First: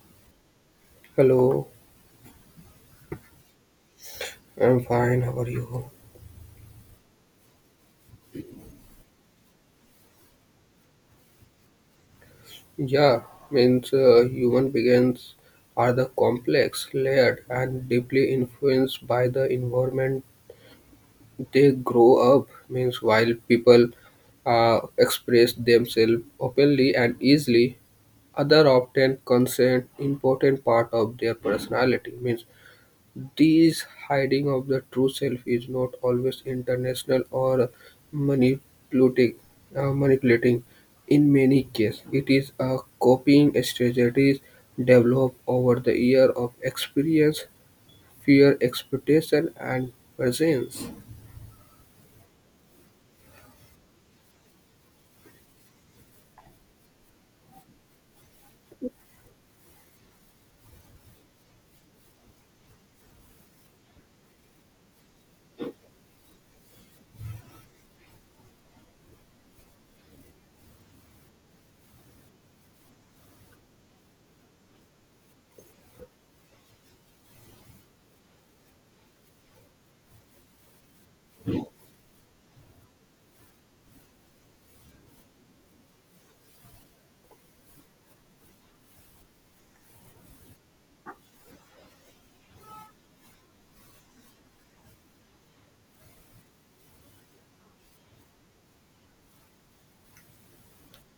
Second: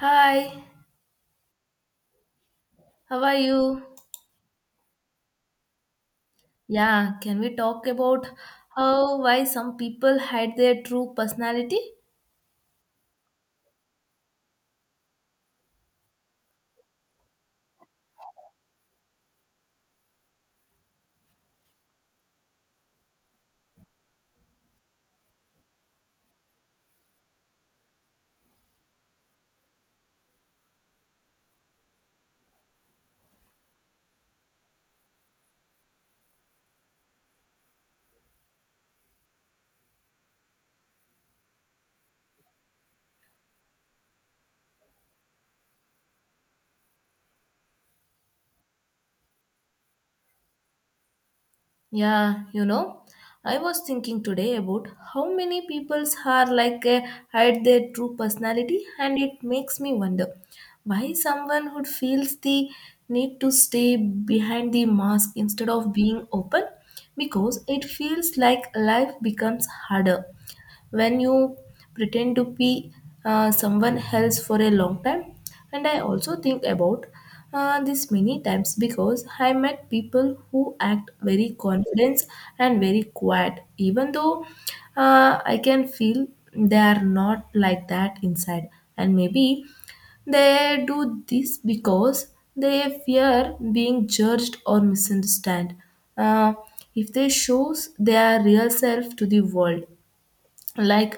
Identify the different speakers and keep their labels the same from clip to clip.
Speaker 1: Hi,
Speaker 2: Hello,
Speaker 1: how are you?
Speaker 2: I'm fine. How are you?
Speaker 1: Yeah, can we talk about how why some people hide their true personality?
Speaker 2: Yeah, means human beings are the complex, layered, and deeply influenced by the environment they grow up. Means while people express themselves openly and easily, other often consent important part of their personality. Means this hiding of the true self is not always intentional or manipulating. Manipulating. In many cases, it is a coping strategies developed over the year of experience, fear, expectation, and presence.
Speaker 1: Yeah, I was thinking today about how many peoples are like hide their true personality, and it makes me wonder why someone who feels the need to stay behind the mask instead of being open because it feels like life becomes harder when you pretend to be someone else for a long time, and I also think about this many times because I met people who act very confident and very quiet even though I can feel they are not like that inside. And maybe they do this because they fear being judged or misunderstood uh, if they shows their real self to the world, like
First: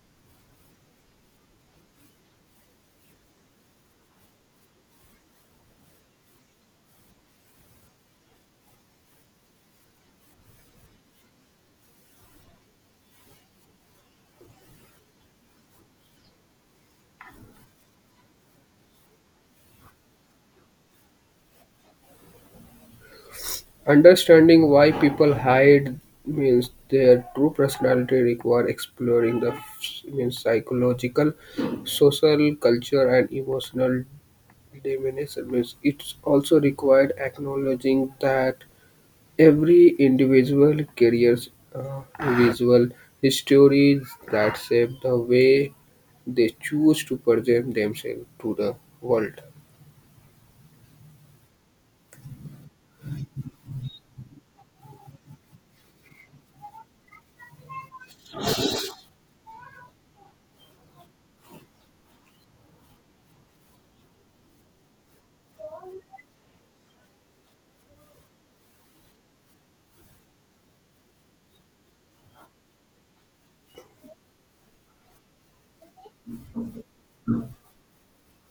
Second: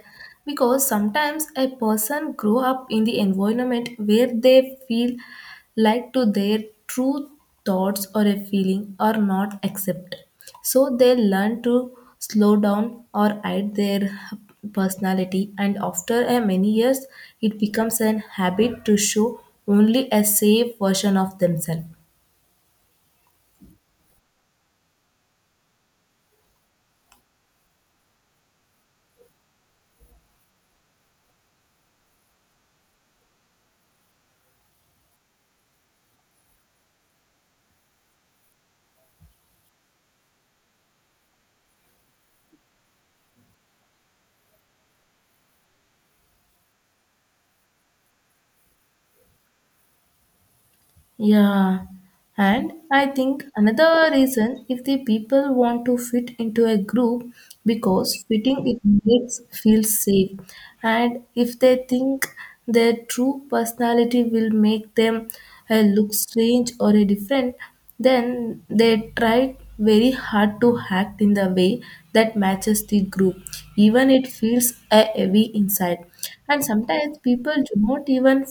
Speaker 1: because sometimes a person grow up in the environment where they feel like to their true thoughts or a feeling are not accepted, so they learn to slow down or hide their personality, and after a many years it becomes an habit to show only a safe version of themselves.
Speaker 2: Understanding why people hide means their true personality require exploring the means psychological, social, culture, and emotional diminishes. It's also required acknowledging that every individual carries visual histories that shape the way they choose to present themselves to the world.
Speaker 1: Yeah, and I think another reason if the people want to fit into a group because fitting it makes feel safe, and if they think their true personality will make them look strange or different, then they try very hard to act in the way that matches the group, even it feels heavy inside. And sometimes people do not even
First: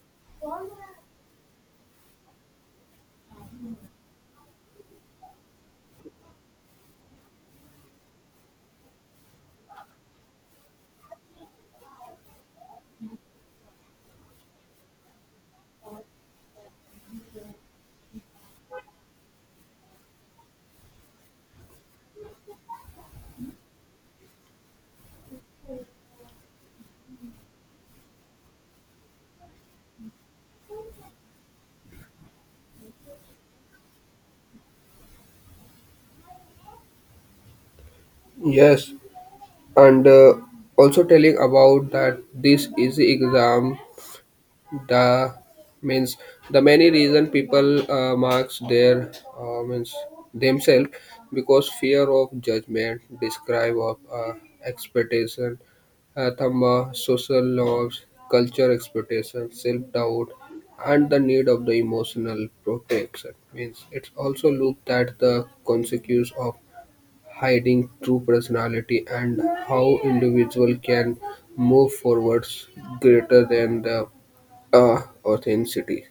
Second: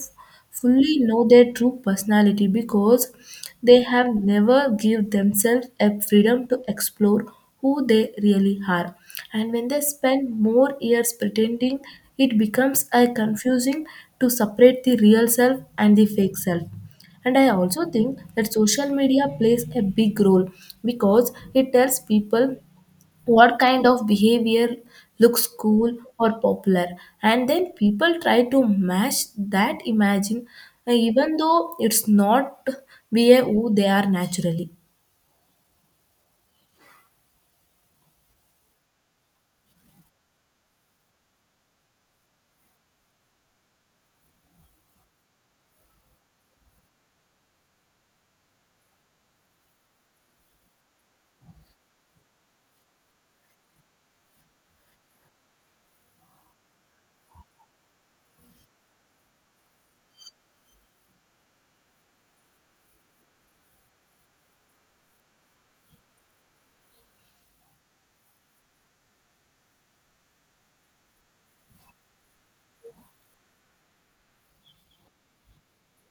Speaker 1: fully know their true personality because they have never give themselves a freedom to explore who they really are, and when they spend more years pretending it becomes a confusing to separate the real self and the fake self. And I also think that social media plays a big role because it tells people what kind of behavior looks cool or popular, and then people try to match that imagine, even though it's not behave who they are naturally.
Speaker 2: Yes, and also telling about that this is the exam the means the many reason people marks their means themselves because fear of judgment describe of expectation thamma, social norms culture expectation self-doubt and the need of the emotional protection means it's also looked at the consequence of hiding true personality and how individual can move forwards greater than the authenticity.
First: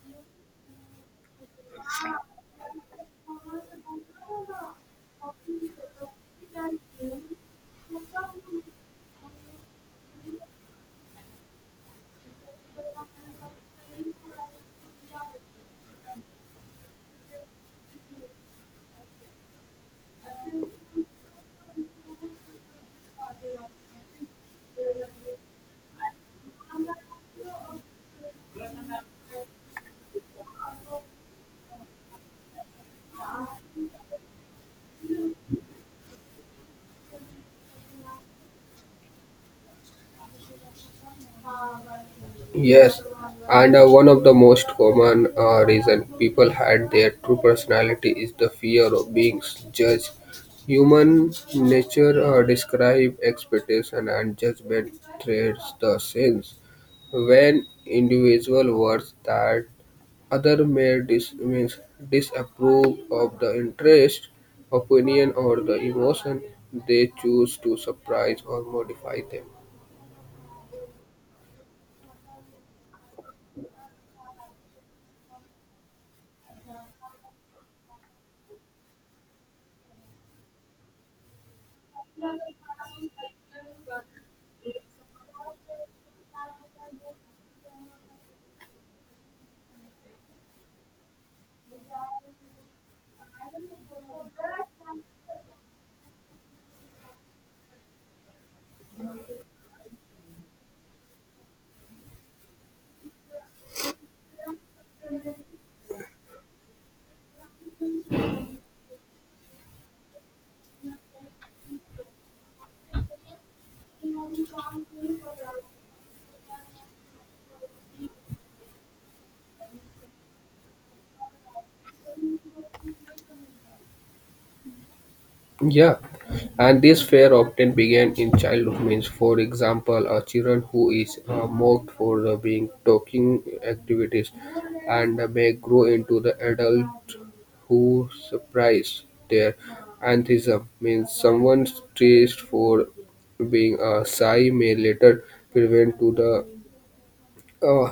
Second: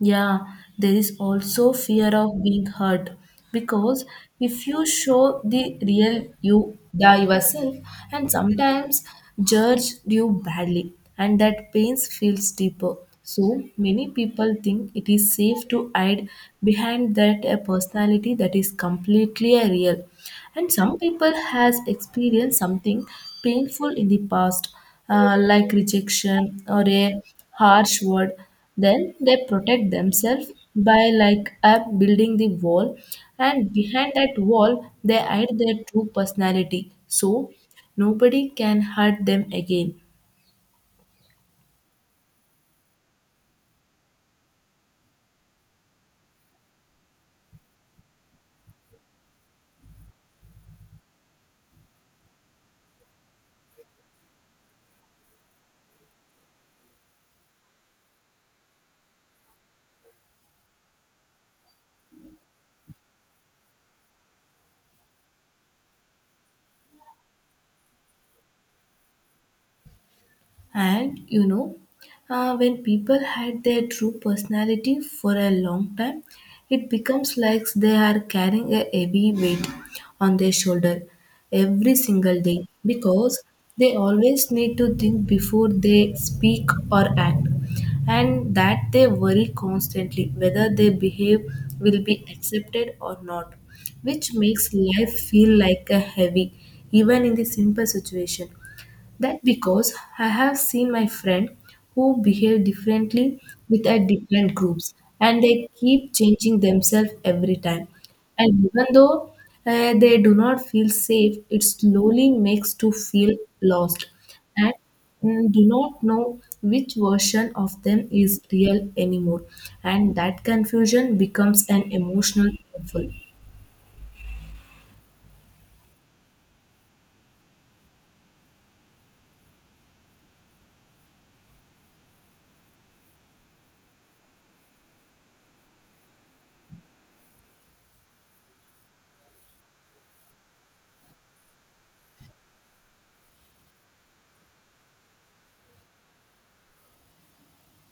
Speaker 1: Yeah, there is also fear of being hurt because if you show the real you, the yourself, and sometimes judge you badly, and that pain feels deeper. So many people think it is safe to hide behind that a personality that is completely a real. And some people has experienced something painful in the past, like rejection or a harsh word, then they protect themselves by like up building the wall, and behind that wall they hide their true personality so nobody can hurt them again.
Speaker 2: Yes, and one of the most common reason people hide their true personality is the fear of being judged. Human nature describe expectation and judgment threads the sense when individual words that other may means disapprove of the interest, opinion, or the emotion; they choose to suppress or modify them.
Speaker 1: And you know, when people hide their true personality for a long time, it becomes like they are carrying a heavy weight on their shoulder every single day because they always need to think before they speak or act, and that they worry constantly whether they behave will be accepted or not, which makes life feel like a heavy even in the simple situation that because I have seen my friend who behave differently with a different groups and they keep changing themselves every time. And even though they do not feel safe, it slowly makes to feel lost and do not know which version of them is real anymore. And that confusion becomes an emotional painful.
Speaker 2: Yeah, and this fear often began in childhood. Means, for example, a children who is mocked for the being talking activities, and may grow into the adult who surprise their atheism. Means, someone praised for being a shy may later prevent to the uh,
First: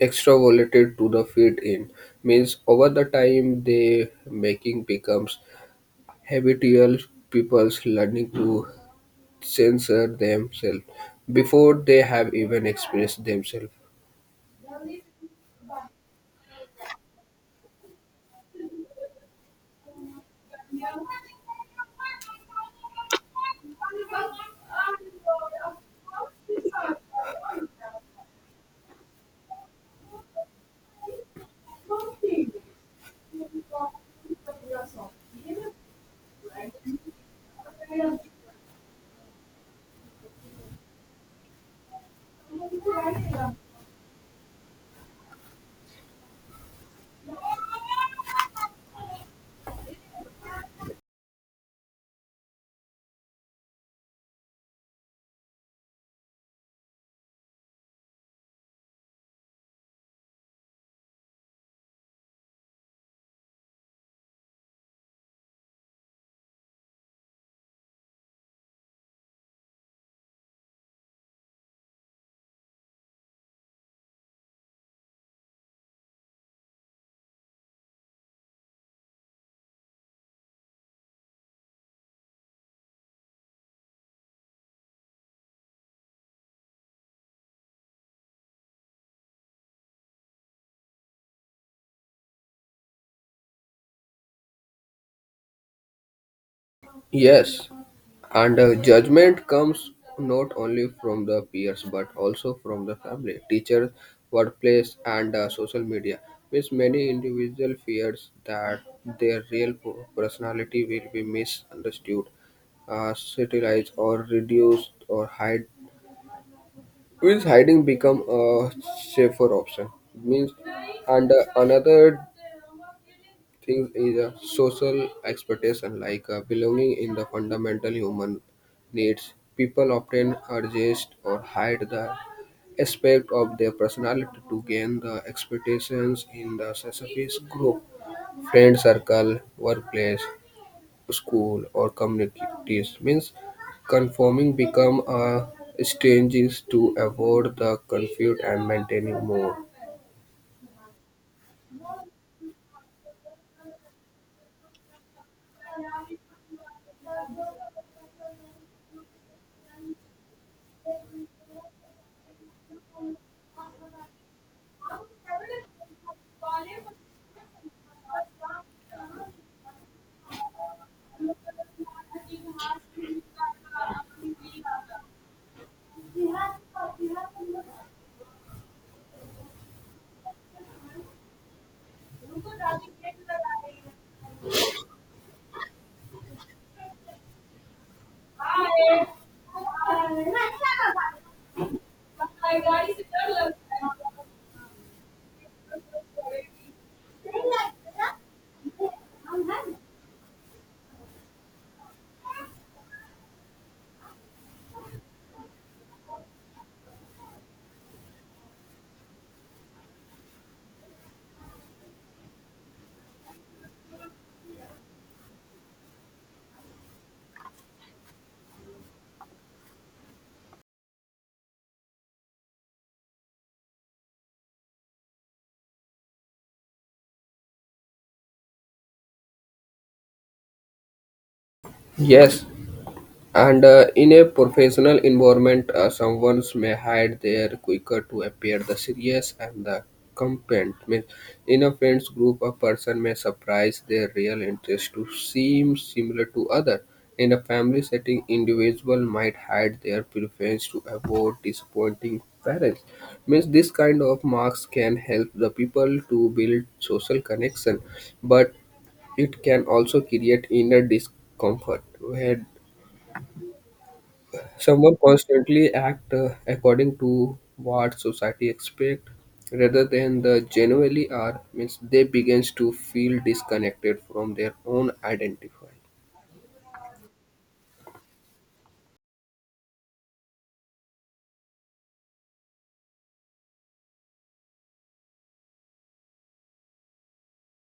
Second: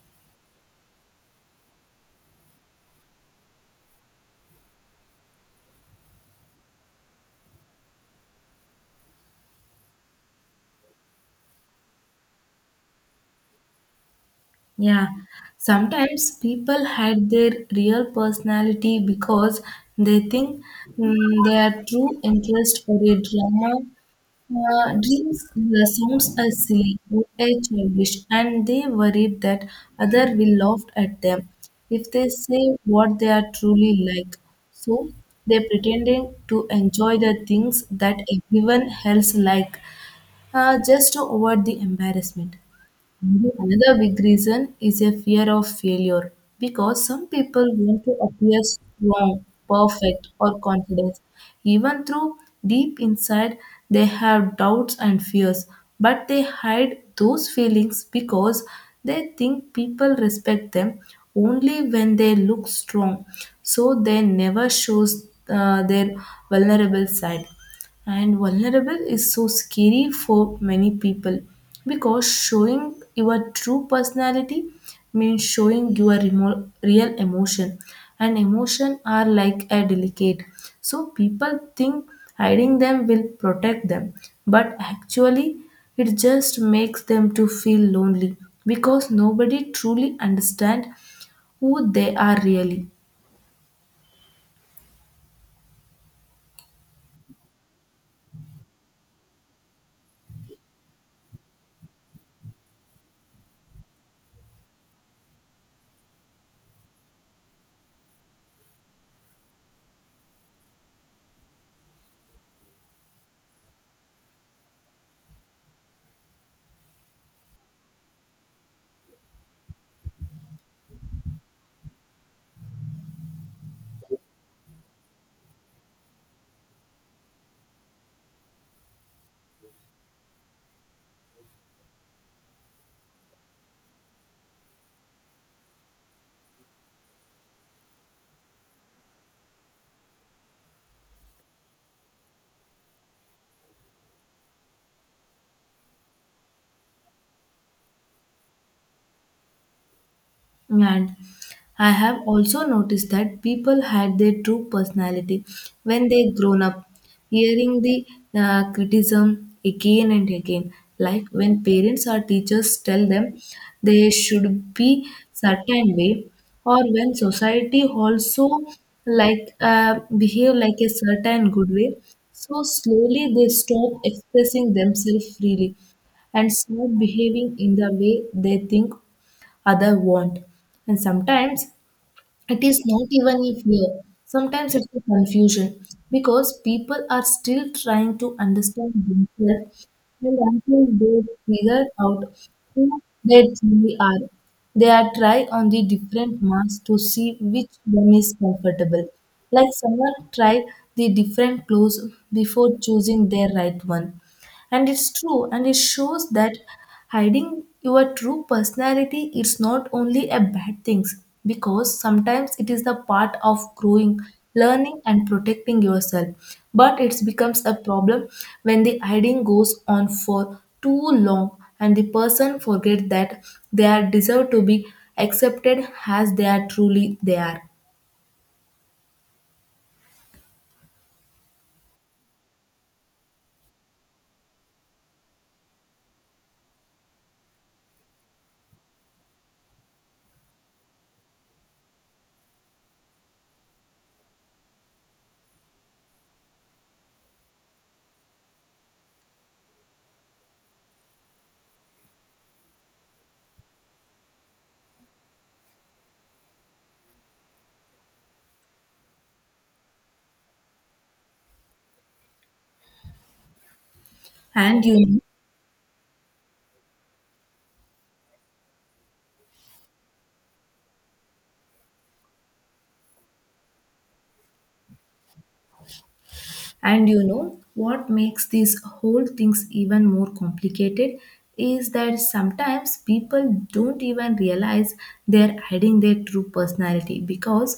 Speaker 2: extroverted to the fit in. Means, over the time, they making becomes habitual pupils learning to censor themselves before they have even expressed themselves.
Speaker 1: Yeah, sometimes people hide their real personality because they think, their true interest or a drama, dreams sounds as silly or a childish, and they worry that other will laugh at them if they say what they are truly like. So they pretending to enjoy the things that everyone else like, just to avoid the embarrassment. Another big reason is a fear of failure because some people want to appear strong, perfect, or confident. Even though deep inside they have doubts and fears, but they hide those feelings because they think people respect them only when they look strong. So they never shows their vulnerable side. And vulnerable is so scary for many people because showing your true personality means showing your real emotion, and emotion are like a delicate, so people think hiding them will protect them, but actually it just makes them to feel lonely because nobody truly understand who they are really.
Speaker 2: Yes, and judgment comes not only from the peers but also from the family, teachers, workplace, and social media. Means many individual fears that their real personality will be misunderstood, satirized, or reduced or hide will hiding become a safer option? Means, and another thing is a social expectation, like belonging in the fundamental human needs. People often adjust or hide the aspect of their personality to gain the expectations in the specific group, friend circle, workplace school, or communities, means conforming become a strategy to avoid the conflict and maintaining more.
Speaker 1: And I have also noticed that people hide their true personality when they grown up, hearing the criticism again and again. Like when parents or teachers tell them they should be certain way, or when society also like behave like a certain good way. So slowly they stop expressing themselves freely and start behaving in the way they think other want. And sometimes it is not even a fear, sometimes it's a confusion because people are still trying to understand themselves and until they figure out who they truly are. They are try on the different masks to see which one is comfortable. Like someone tried the different clothes before choosing their right one. And it's true, and it shows that hiding your true personality is not only a bad thing because sometimes it is the part of growing, learning, and protecting yourself. But it becomes a problem when the hiding goes on for too long and the person forgets that they are deserve to be accepted as they are truly they are.
Speaker 2: Yes, and in a professional environment, someone may hide their quicker to appear the serious and the competent. Means in a friends group, a person may surprise their real interest to seem similar to other. In a family setting, individual might hide their preference to avoid disappointing parents. Means this kind of marks can help the people to build social connection, but it can also create inner discomfort where
Speaker 1: And
Speaker 2: someone
Speaker 1: you
Speaker 2: constantly act according to what society expect rather than the genuinely are means they begins to feel disconnected from their own identify.
Speaker 1: and you know what makes these whole things even more complicated is that sometimes people don't even realize they're hiding their true personality because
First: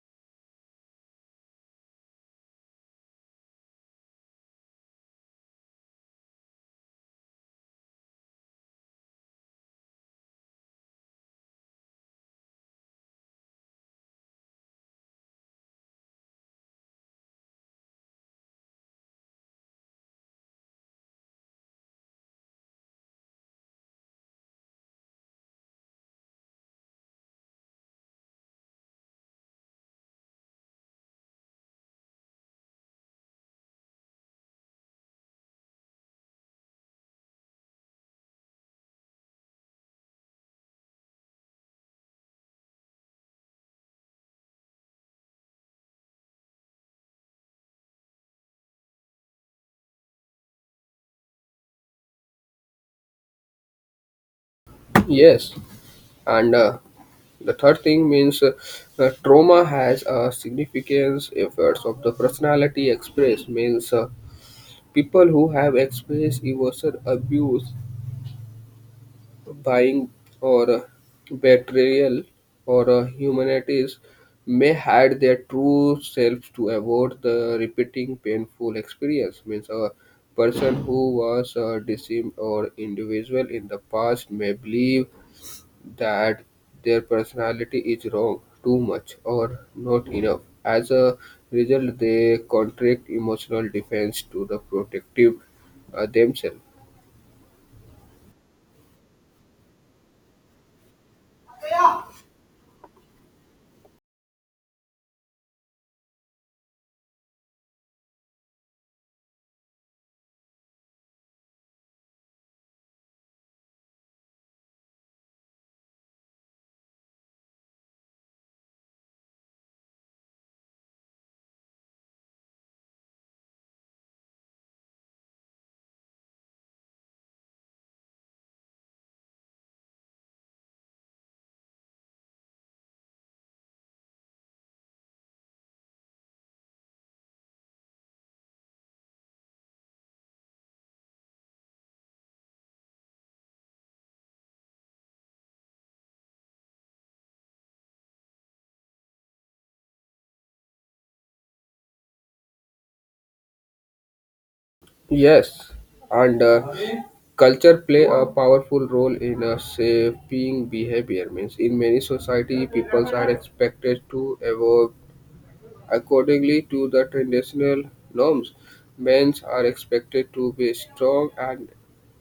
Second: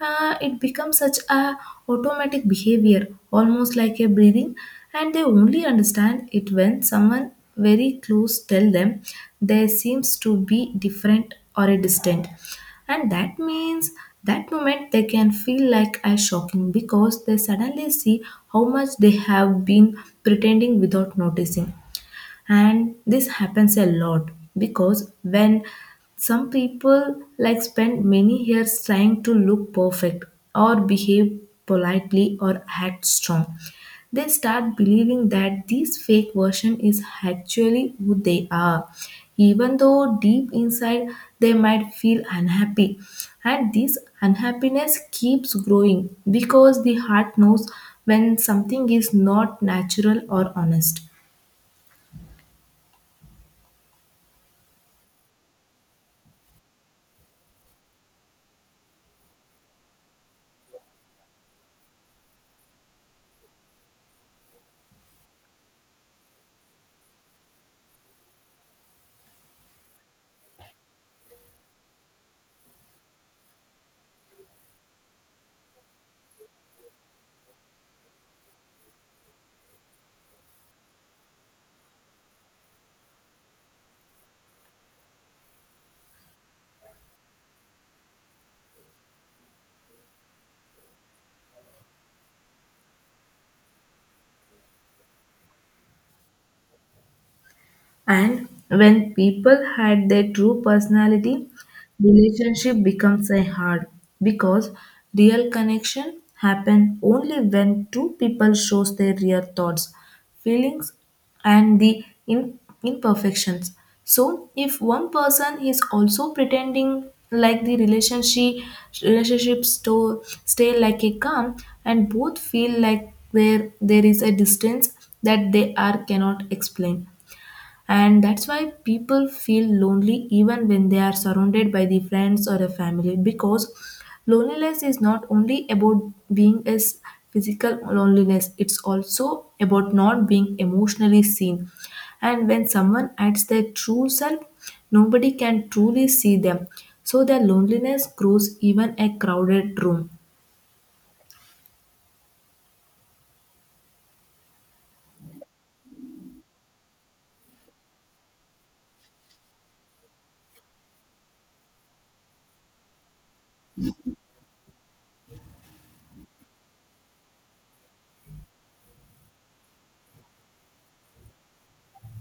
Speaker 1: it becomes such a automatic behavior almost like a breathing, and they only understand it when someone very close tell them they seems to be different or a distant, and that means that moment they can feel like as shocking because they suddenly see how much they have been pretending without noticing. And this happens a lot because when some people like spend many years trying to look perfect or behave politely or act strong, they start believing that this fake version is actually who they are, even though deep inside they might feel unhappy, and this unhappiness keeps growing because the heart knows when something is not natural or honest.
Speaker 2: Yes, and the third thing means trauma has a significance efforts of the personality express means people who have experienced emotional abuse buying or betrayal or humanities may hide their true selves to avoid the repeating painful experience means a person who was deceived or individual in the past may believe that their personality is wrong too much or not enough as a result they contract emotional defense to the protective themselves.
Speaker 1: And when people hide their true personality, relationship becomes a hard because real connection happen only when two people shows their real thoughts, feelings, and the imperfections. So if one person is also pretending like the relationship relationships to stay like a calm, and both feel like there is a distance that they are cannot explain, and that's why people feel lonely even when they are surrounded by the friends or a family because loneliness is not only about being as physical loneliness, it's also about not being emotionally seen, and when someone adds their true self nobody can truly see them, so their loneliness grows even a crowded room.
Speaker 2: Yes, and culture play a powerful role in shaping behavior. Means in many society, people are expected to evolve accordingly to the traditional norms, men are expected to be strong and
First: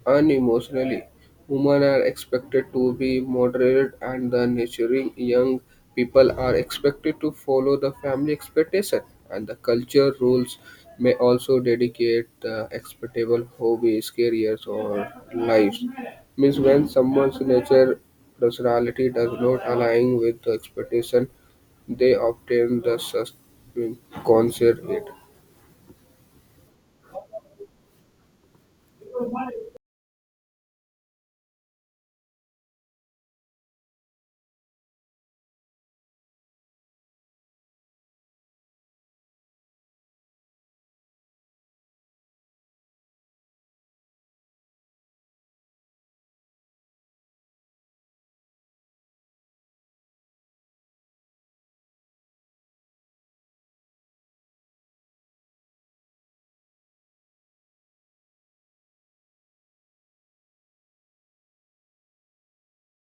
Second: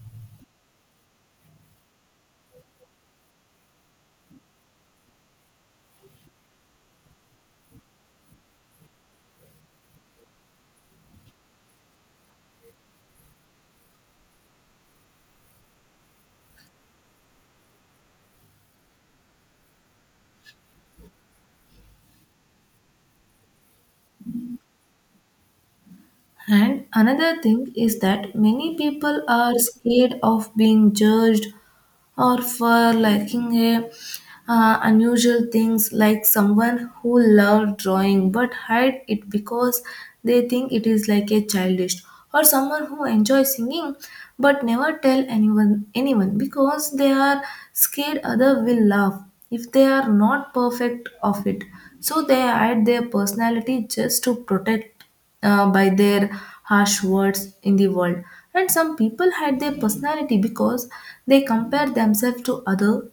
Speaker 2: unemotionally. Women are expected to be moderate and the nurturing young people are expected to follow the family expectation and the culture rules may also dedicate the expectable hobbies, careers or lives. Means when someone's nature personality does not align with the expectation they obtain the subconservate.
Speaker 1: And another thing is that many people are scared of being judged or for liking a unusual things, like someone who loved drawing but hide it because they think it is like a childish, or someone who enjoys singing but never tell anyone because they are scared other will laugh if they are not perfect of it, so they hide their personality just to protect by their harsh words in the world. And some people hide their personality because they compare themselves to other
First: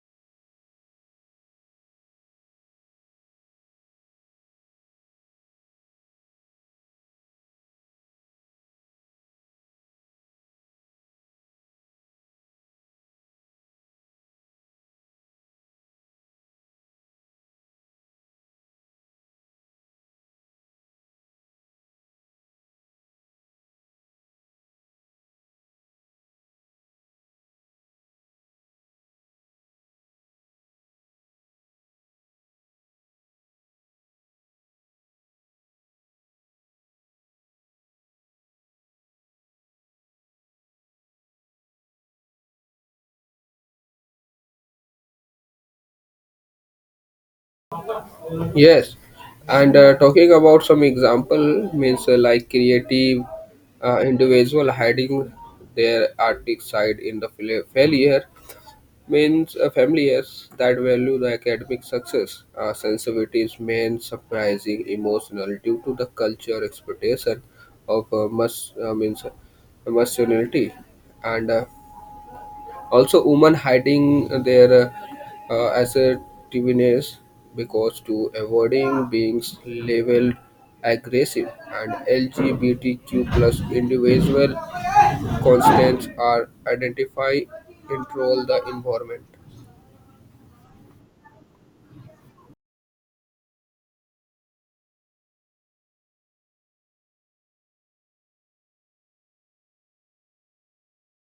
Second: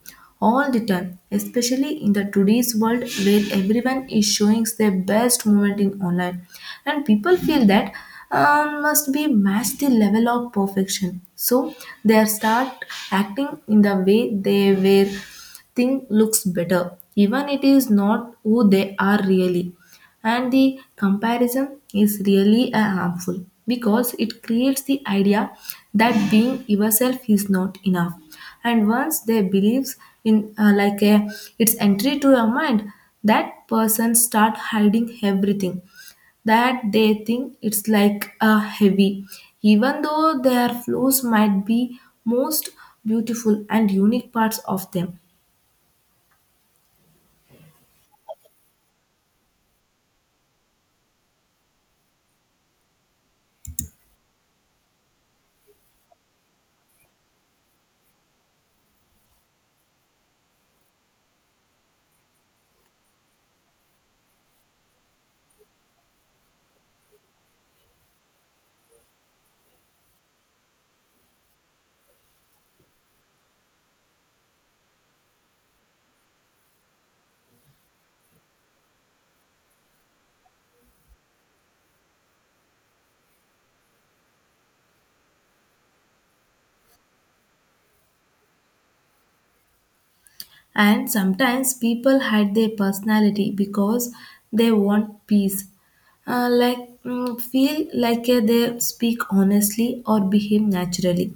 Speaker 1: all the time, especially in the today's world where everyone is showing their best moment in online. And people feel that must be matched the level of perfection. So they start acting in the way they were think looks better, even it is not who they are really, and the comparison is really harmful because it creates the idea that being yourself is not enough. And once they believes in, like a, its entry to your mind, that person start hiding everything that they think it's like a heavy, even though their flaws might be most beautiful and unique parts of them.
Speaker 2: Yes, and talking about some example means like creative individual hiding their artistic side in the failure means familiars that value the academic success. Sensitivities mean surprising emotional due to the culture expectation of must means masculinity and also women hiding their assertiveness because to avoiding being labeled aggressive and LGBTQ+ individual constants are identify control the environment.
Speaker 1: And sometimes people hide their personality because they want peace. Like, feel like they speak honestly or behave naturally,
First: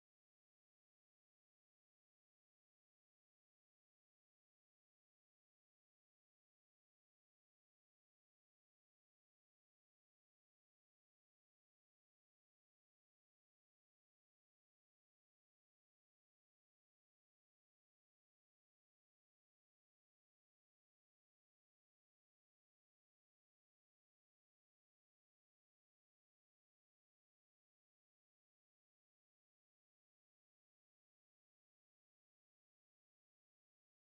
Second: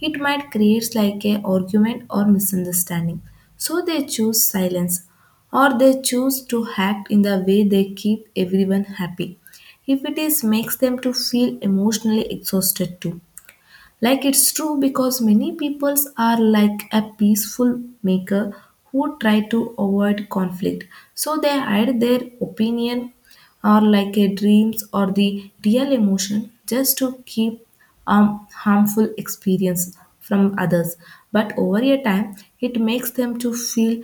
Speaker 1: it might create like a argument or misunderstanding. So they choose silence or they choose to act in the way they keep everyone happy if it is makes them to feel emotionally exhausted too, like it's true because many peoples are like a peaceful maker who try to avoid conflict. So they hide their opinion or like a dreams or the real emotion just to keep harmful experience from others. But over a time, it makes them to feel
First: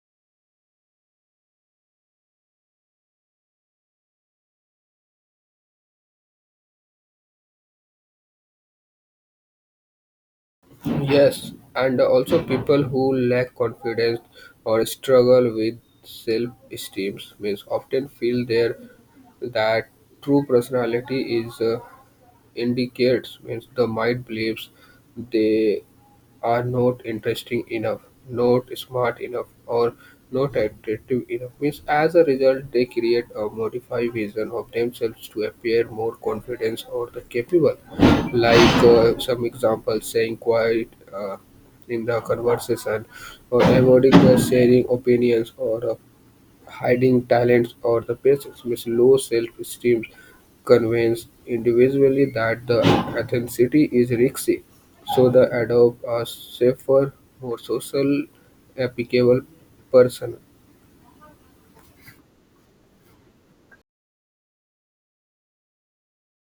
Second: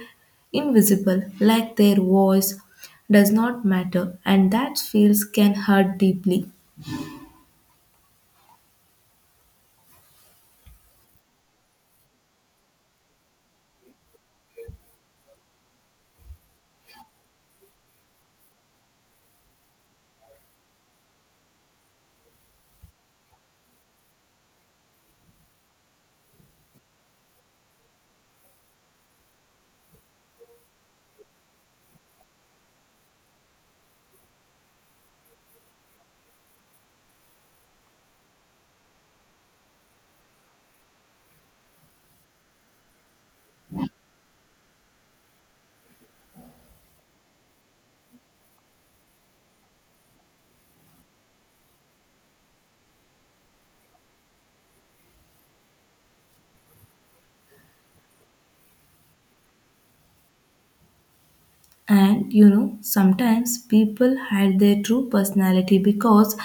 Speaker 1: invisible, like their voice does not matter, and that feels can hurt deeply.
Speaker 2: Yes, and also people who lack confidence or struggle with self-esteem means often feel there that true personality is indicates means the mind believes they are not interesting enough, not smart enough, or not attractive enough. Means as a result, they create a modified vision of themselves to appear more confident or the capable. Like some examples, saying quiet in the conversation, or avoiding the sharing opinions, or hiding talents or the patience means low self-esteem convince individually that the authenticity is risky, so they adopt a safer, more social, applicable person.
Speaker 1: And you know, sometimes people hide their true personality because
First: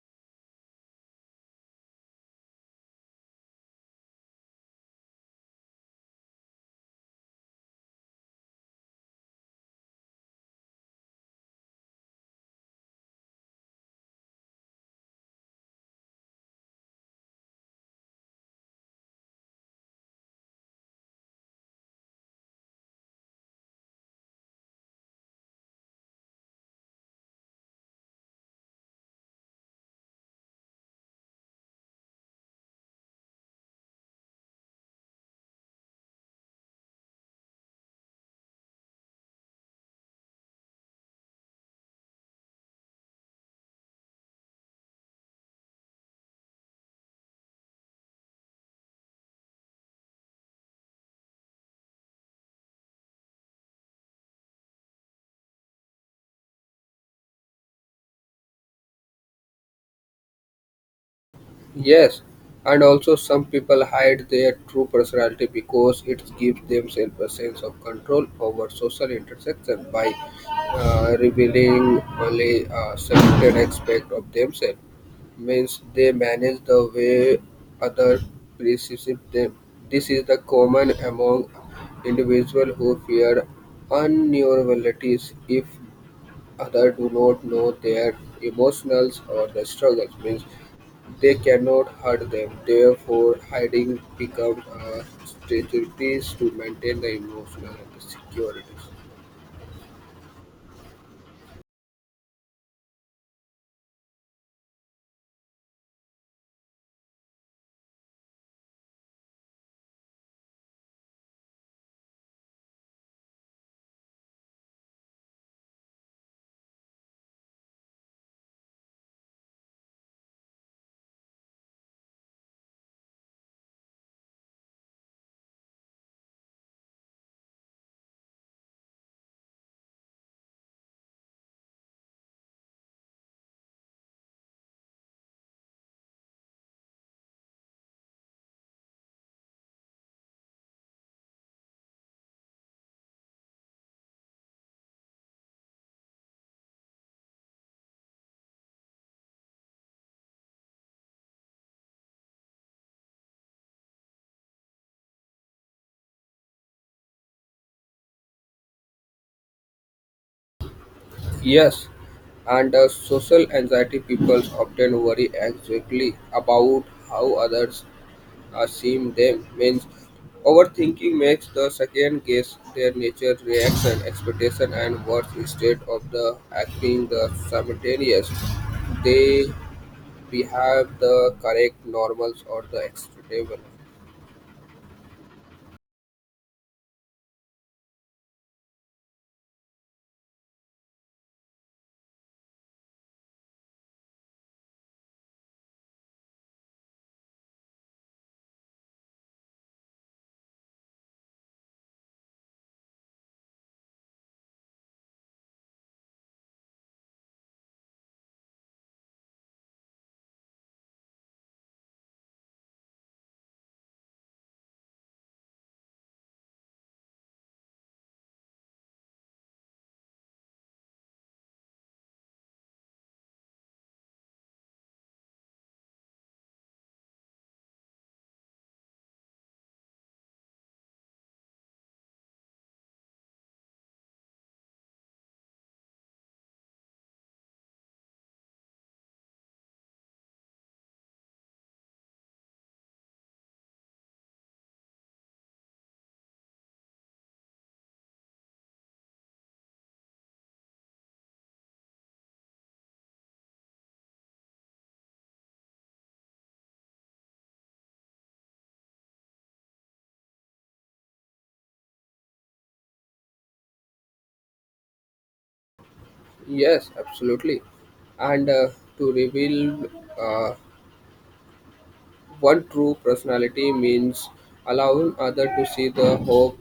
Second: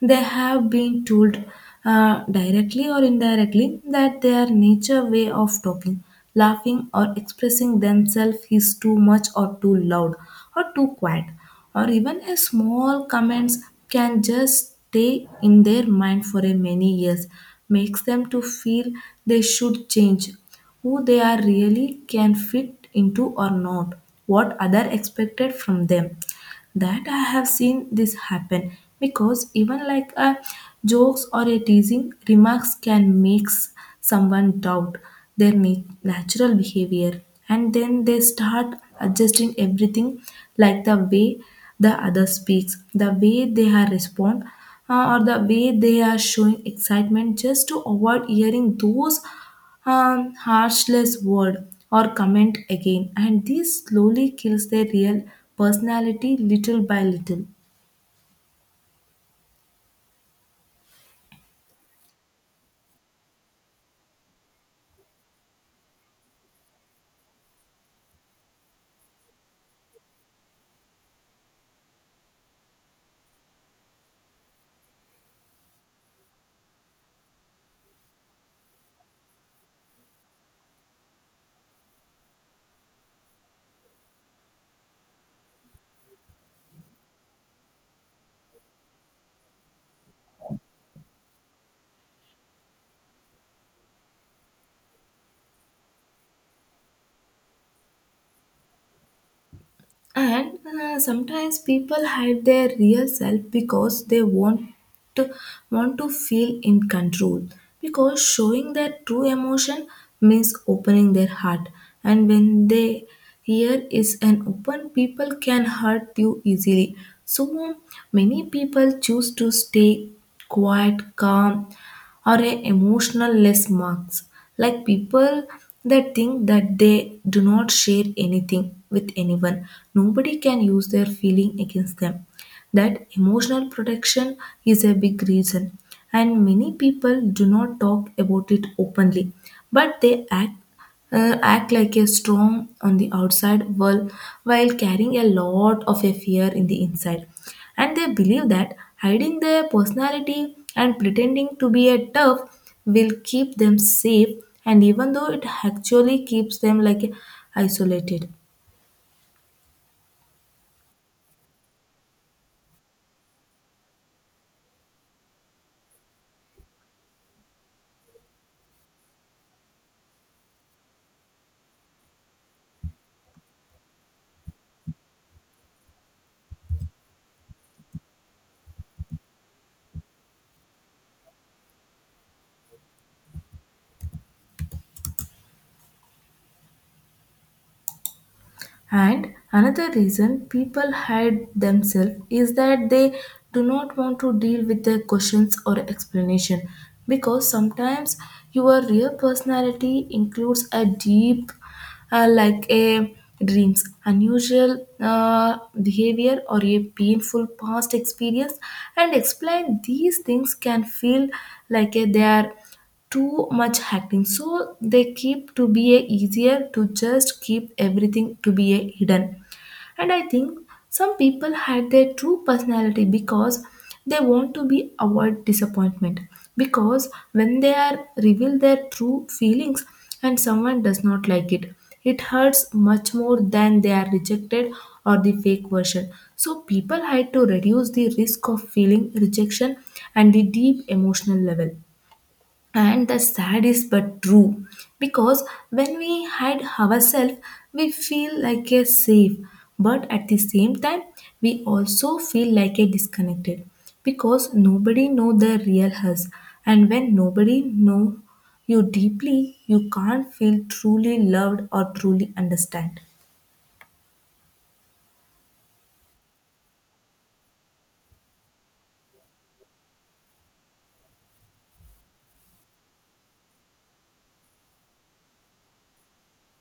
Speaker 1: they have been told directly or indirectly that their nature way of talking, laughing, or expressing themselves is too much or too loud or too quiet. Or even a small comments can just stay in their mind for a many years, makes them to feel they should change who they are really can fit into or not, what other expected from them. That I have seen this happen because even like a jokes or a teasing remarks can make someone doubt their natural behavior, and then they start adjusting everything, like the way the other speaks, the way they are respond, or the way they are showing excitement, just to avoid hearing those harmless word or comment again, and this slowly kills their real personality little by little.
Speaker 2: Yes, and also some people hide their true personality because it gives themselves a sense of control over social interaction by revealing only a certain aspect of themselves. Means they manage the way others perceive them. This is the common among individuals who fear unneurabilities if others do not know their emotions or the struggles, means they cannot hurt them. Therefore, hiding becomes a strategy to maintain the emotional securities.
Speaker 1: And sometimes people hide their real self because they to, want to feel in control. Because showing their true emotion means opening their heart, and when they here is an open, people can hurt you easily. So many people choose to stay quiet, calm, or a emotional less marks, like people that think that they do not share anything with anyone, nobody can use their feeling against them. That emotional protection is a big reason, and many people do not talk about it openly, but they act like a strong on the outside while carrying a lot of a fear in the inside, and they believe that hiding their personality and pretending to be a tough will keep them safe, and even though it actually keeps them like isolated.
Speaker 2: Yes, and the social anxiety people often worry anxiously about how others assume them means overthinking makes the second guess their nature, reaction, expectation, and worth instead of the acting the simultaneous. They behave the correct normals or the acceptable.
Speaker 1: And another reason people hide themselves is that they do not want to deal with their questions or explanation, because sometimes your real personality includes a deep like a dreams unusual behavior or a painful past experience, and explain these things can feel like a, they are too much hacking, so they keep to be a easier to just keep everything to be a hidden. And I think some people hide their true personality because they want to be avoid disappointment, because when they are reveal their true feelings and someone does not like it hurts much more than they are rejected or the fake version. So people hide to reduce the risk of feeling rejection and the deep emotional level, and the sad is but true, because when we hide ourselves we feel like a safe, but at the same time we also feel like a disconnected, because nobody know the real us, and when nobody know you deeply, you can't feel truly loved or truly understand.
Speaker 2: Yes, absolutely. And to reveal uh, one true personality means allowing other to see the hope,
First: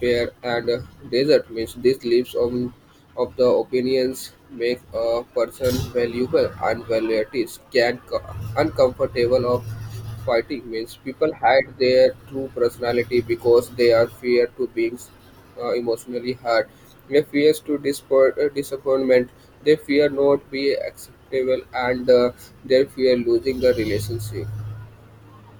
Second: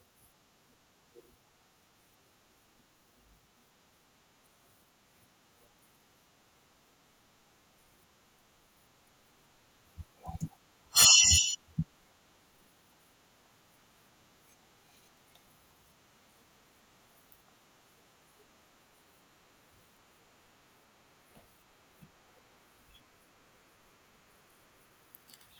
Speaker 2: fear, and desert means these leaves of the opinions make a person valuable and varieties can uncomfortable of fighting means people hide their true personality because they are fear to being emotionally hurt. They fear to disappoint, disappointment. They fear not be acceptable and they fear losing the relationship.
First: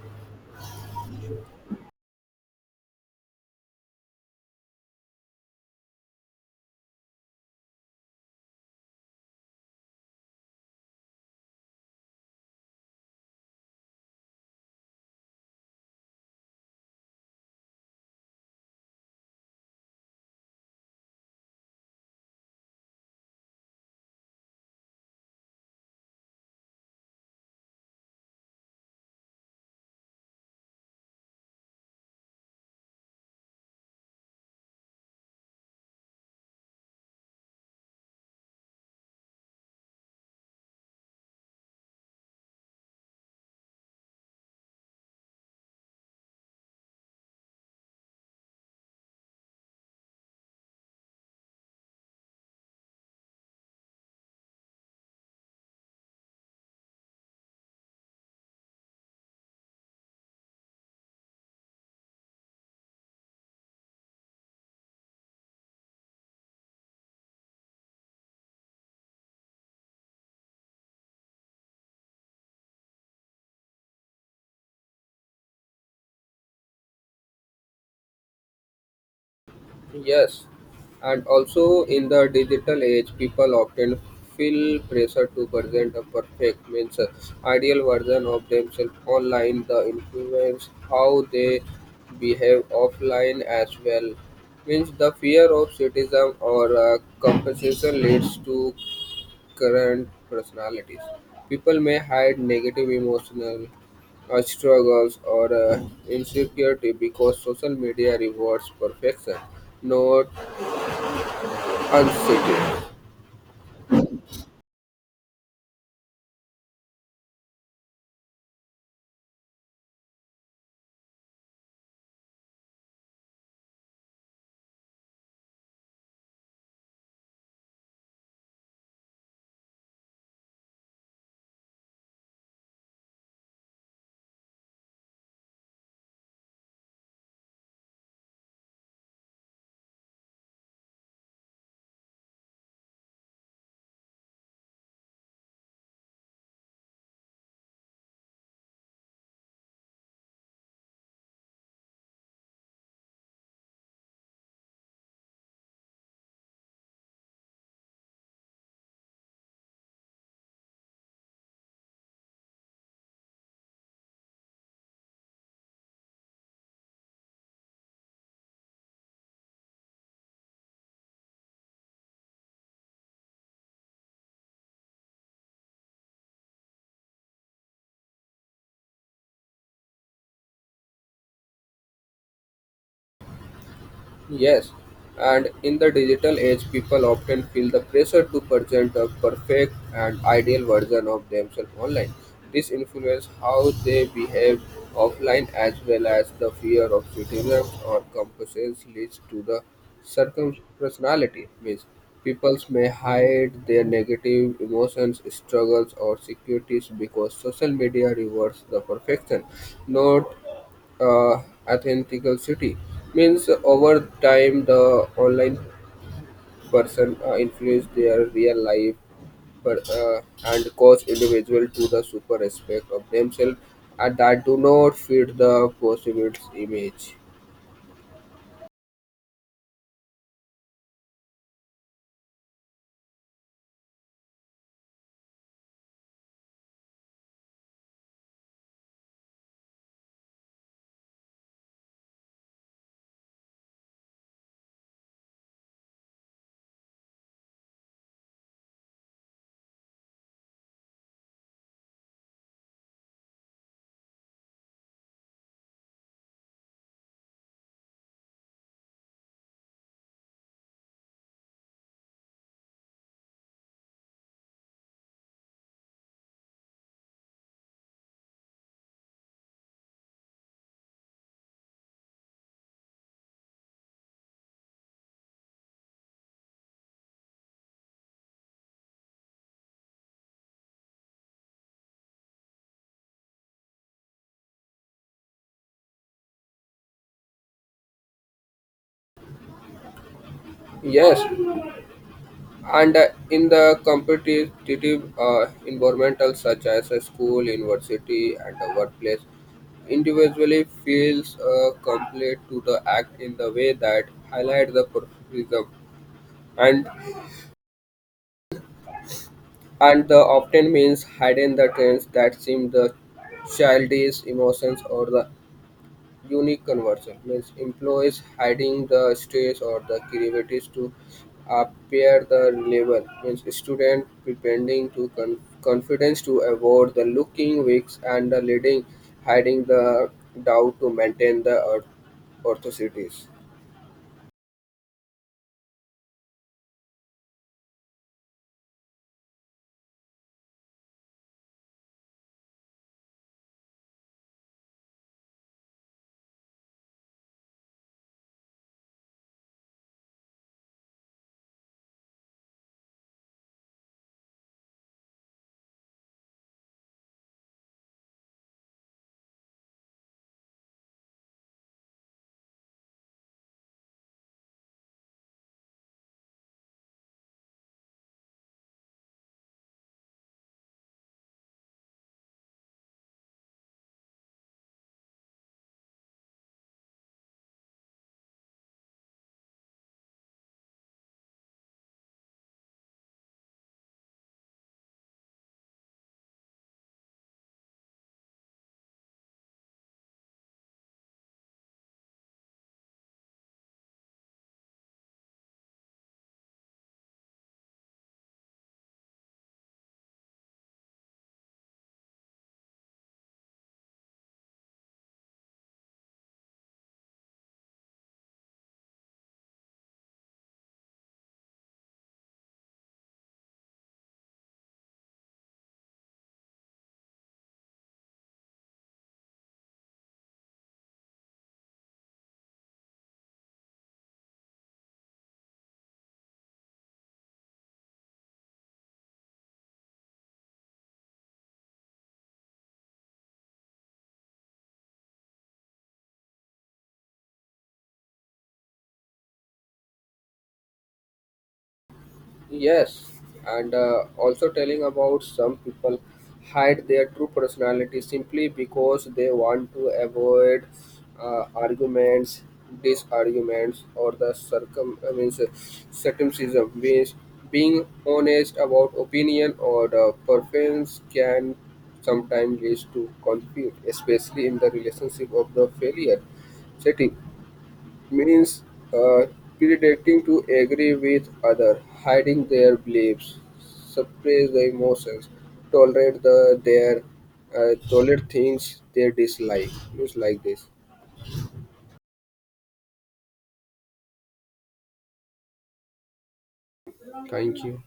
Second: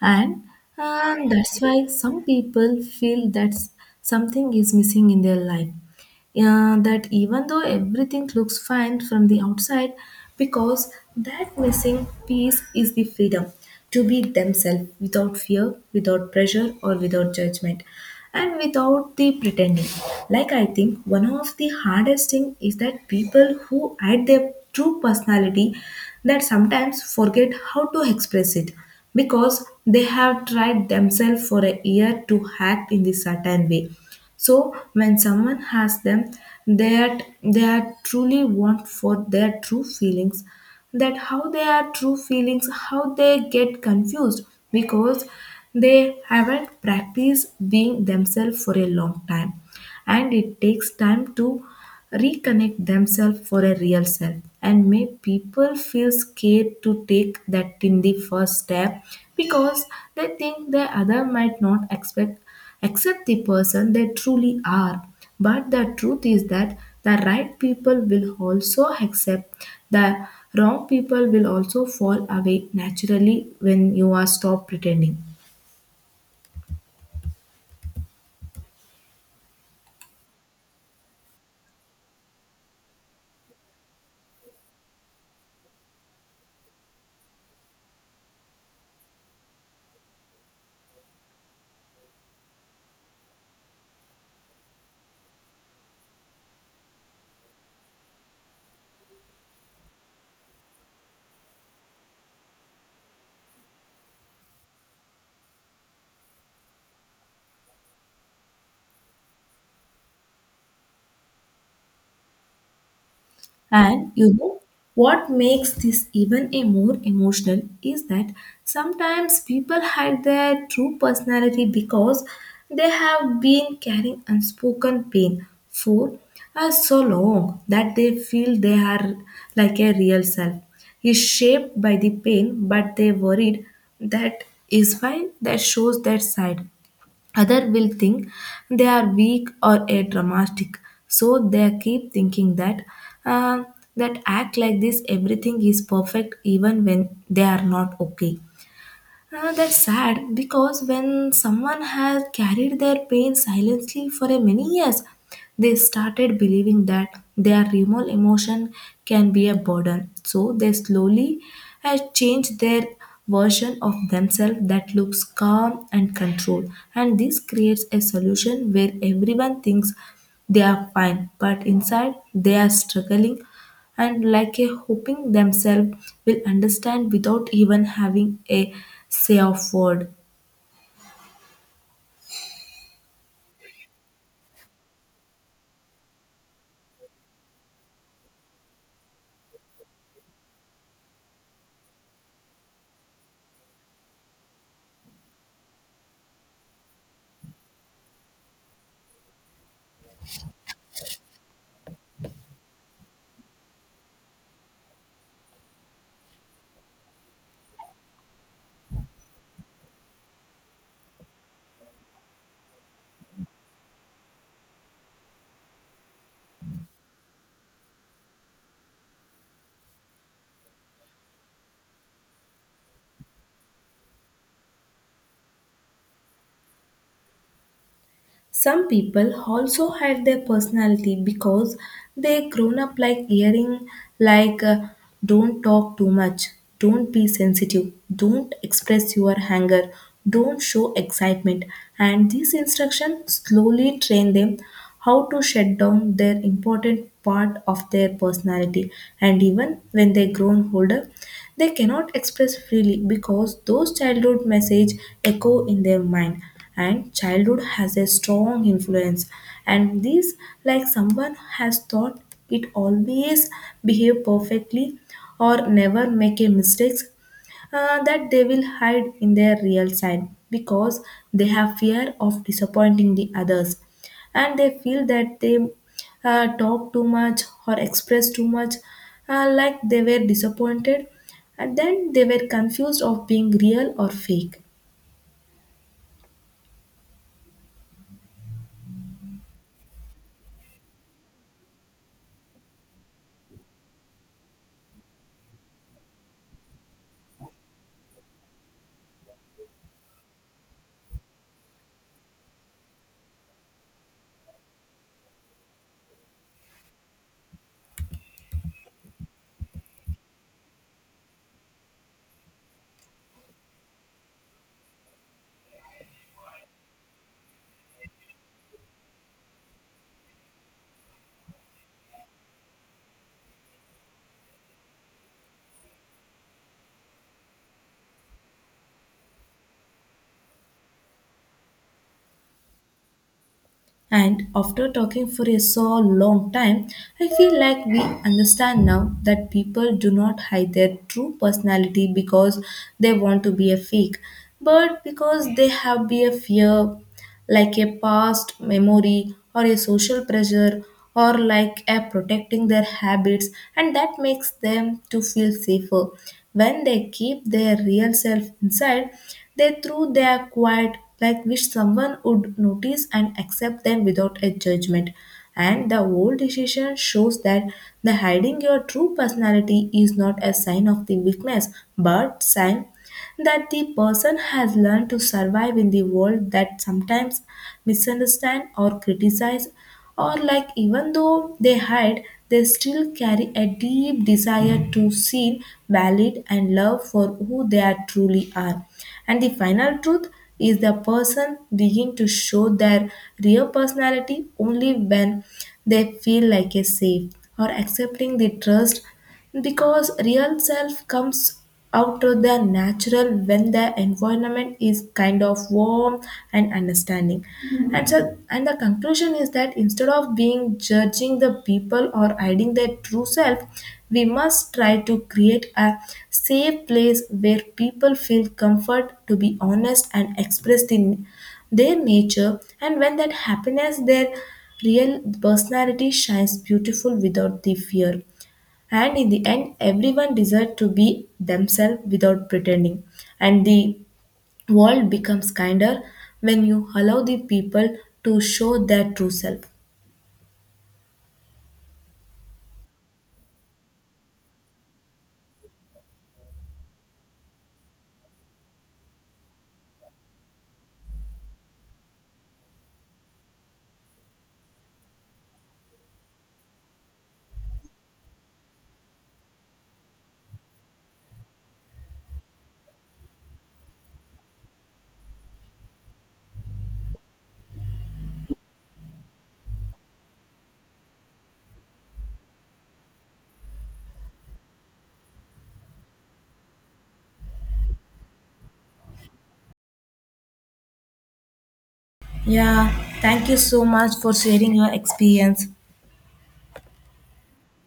Speaker 1: And that's why some people feel that something is missing in their life, yeah, that even though everything looks fine from the outside, because that missing piece is the freedom to be themselves without fear, without pressure, or without judgment, and without the pretending. Like, I think one of the hardest thing is that people who hide their true personality that sometimes forget how to express it, because they have tried themselves for a year to act in this certain way. So when someone has them that they are truly want for their true feelings, that how they are true feelings, how they get confused, because they haven't practiced being themselves for a long time, and it takes time to reconnect themselves for a real self. And may people feel scared to take that in the first step, because they think the other might not expect, accept the person they truly are. But the truth is that the right people will also accept, the wrong people will also fall away naturally when you are stop pretending.
Speaker 2: Yes, and also in the digital age, people often feel pressure to present a perfect, means ideal version of themselves online. The influence how they behave offline as well. Means the fear of criticism or compensation leads to current personalities: people may hide negative emotional struggles or insecurity because social media rewards perfection, not honesty.
Speaker 1: And you know what makes this even a more emotional is that sometimes people hide their true personality because they have been carrying unspoken pain for so long that they feel they are like a real self is shaped by the pain, but they worried that is why that shows their side. Other will think they are weak or a dramatic, so they keep thinking that uh, that act like this, everything is perfect even when they are not okay. That's sad because when someone has carried their pain silently for a many years, they started believing that their remote emotion can be a burden. So they slowly had changed their version of themselves that looks calm and controlled. And this creates a solution where everyone thinks they are fine, but inside they are struggling and like a hoping themselves will understand without even having a say of word.
Speaker 2: Yes, and in the digital age, people often feel the pressure to present a perfect and ideal version of themselves online. This influences how they behave offline as well as the fear of criticism or comparisons leads to the circum personality. Means people may hide their negative emotions, struggles, or securities because social media rewards the perfection, not uh, authentical city means over time the online person influence their real life per, uh, and cause individual to the super respect of themselves and that do not fit the perceived image.
Speaker 1: Some people also hide their personality because they grown up like hearing like don't talk too much, don't be sensitive, don't express your anger, don't show excitement, and these instructions slowly train them how to shut down their important part of their personality. And even when they grown older, they cannot express freely because those childhood message echo in their mind, and childhood has a strong influence. And this, like someone has thought it always behave perfectly or never make a mistakes, that they will hide in their real side because they have fear of disappointing the others, and they feel that they talk too much or express too much, like they were disappointed, and then they were confused of being real or fake.
Speaker 2: Yes and in the competitive environmental such as a school university and the workplace individually feels complete to the act in the way that highlight the professionalism and the often means hiding the trends that seem the childish emotions or the unique conversion means employees hiding the stress or the creativities to appear the level means student pretending to confidence to avoid the looking weak and the leading hiding the doubt to maintain the orthocities.
Speaker 1: And after talking for a so long time, I feel like we understand now that people do not hide their true personality because they want to be a fake, but because they have be a fear, like a past memory or a social pressure or like a protecting their habits, and that makes them to feel safer. When they keep their real self inside, they through their quiet like which someone would notice and accept them without a judgment. And the old decision shows that the hiding your true personality is not a sign of the weakness, but sign that the person has learned to survive in the world that sometimes misunderstand or criticize, or like even though they hide, they still carry a deep desire to seen valid and loved for who they are truly are. And the final truth is the person begin to show their real personality only when they feel like a safe or accepting the trust, because real self comes out of the natural when the environment is kind of warm and understanding. And so, and the conclusion is that instead of being judging the people or hiding their true self, we must try to create a safe place where people feel comfort to be honest and express the, their nature, and when that happiness their real personality shines beautiful without the fear. And in the end, everyone deserves to be themselves without pretending. And the world becomes kinder when you allow the people to show their true self.
Speaker 2: Yes, and also telling about some people hide their true personality simply because they want to avoid arguments, disarguments, or the circum I mean, circumcision. Means being honest about opinion or the preference can sometimes lead to conflict, especially in the relationship of the failure setting means uh, pretending to agree with other, hiding their beliefs, suppress the emotions, tolerate the their tolerate things they dislike. It's like this.
Speaker 1: Yeah, thank you so much for sharing your experience.
Speaker 2: Thank you.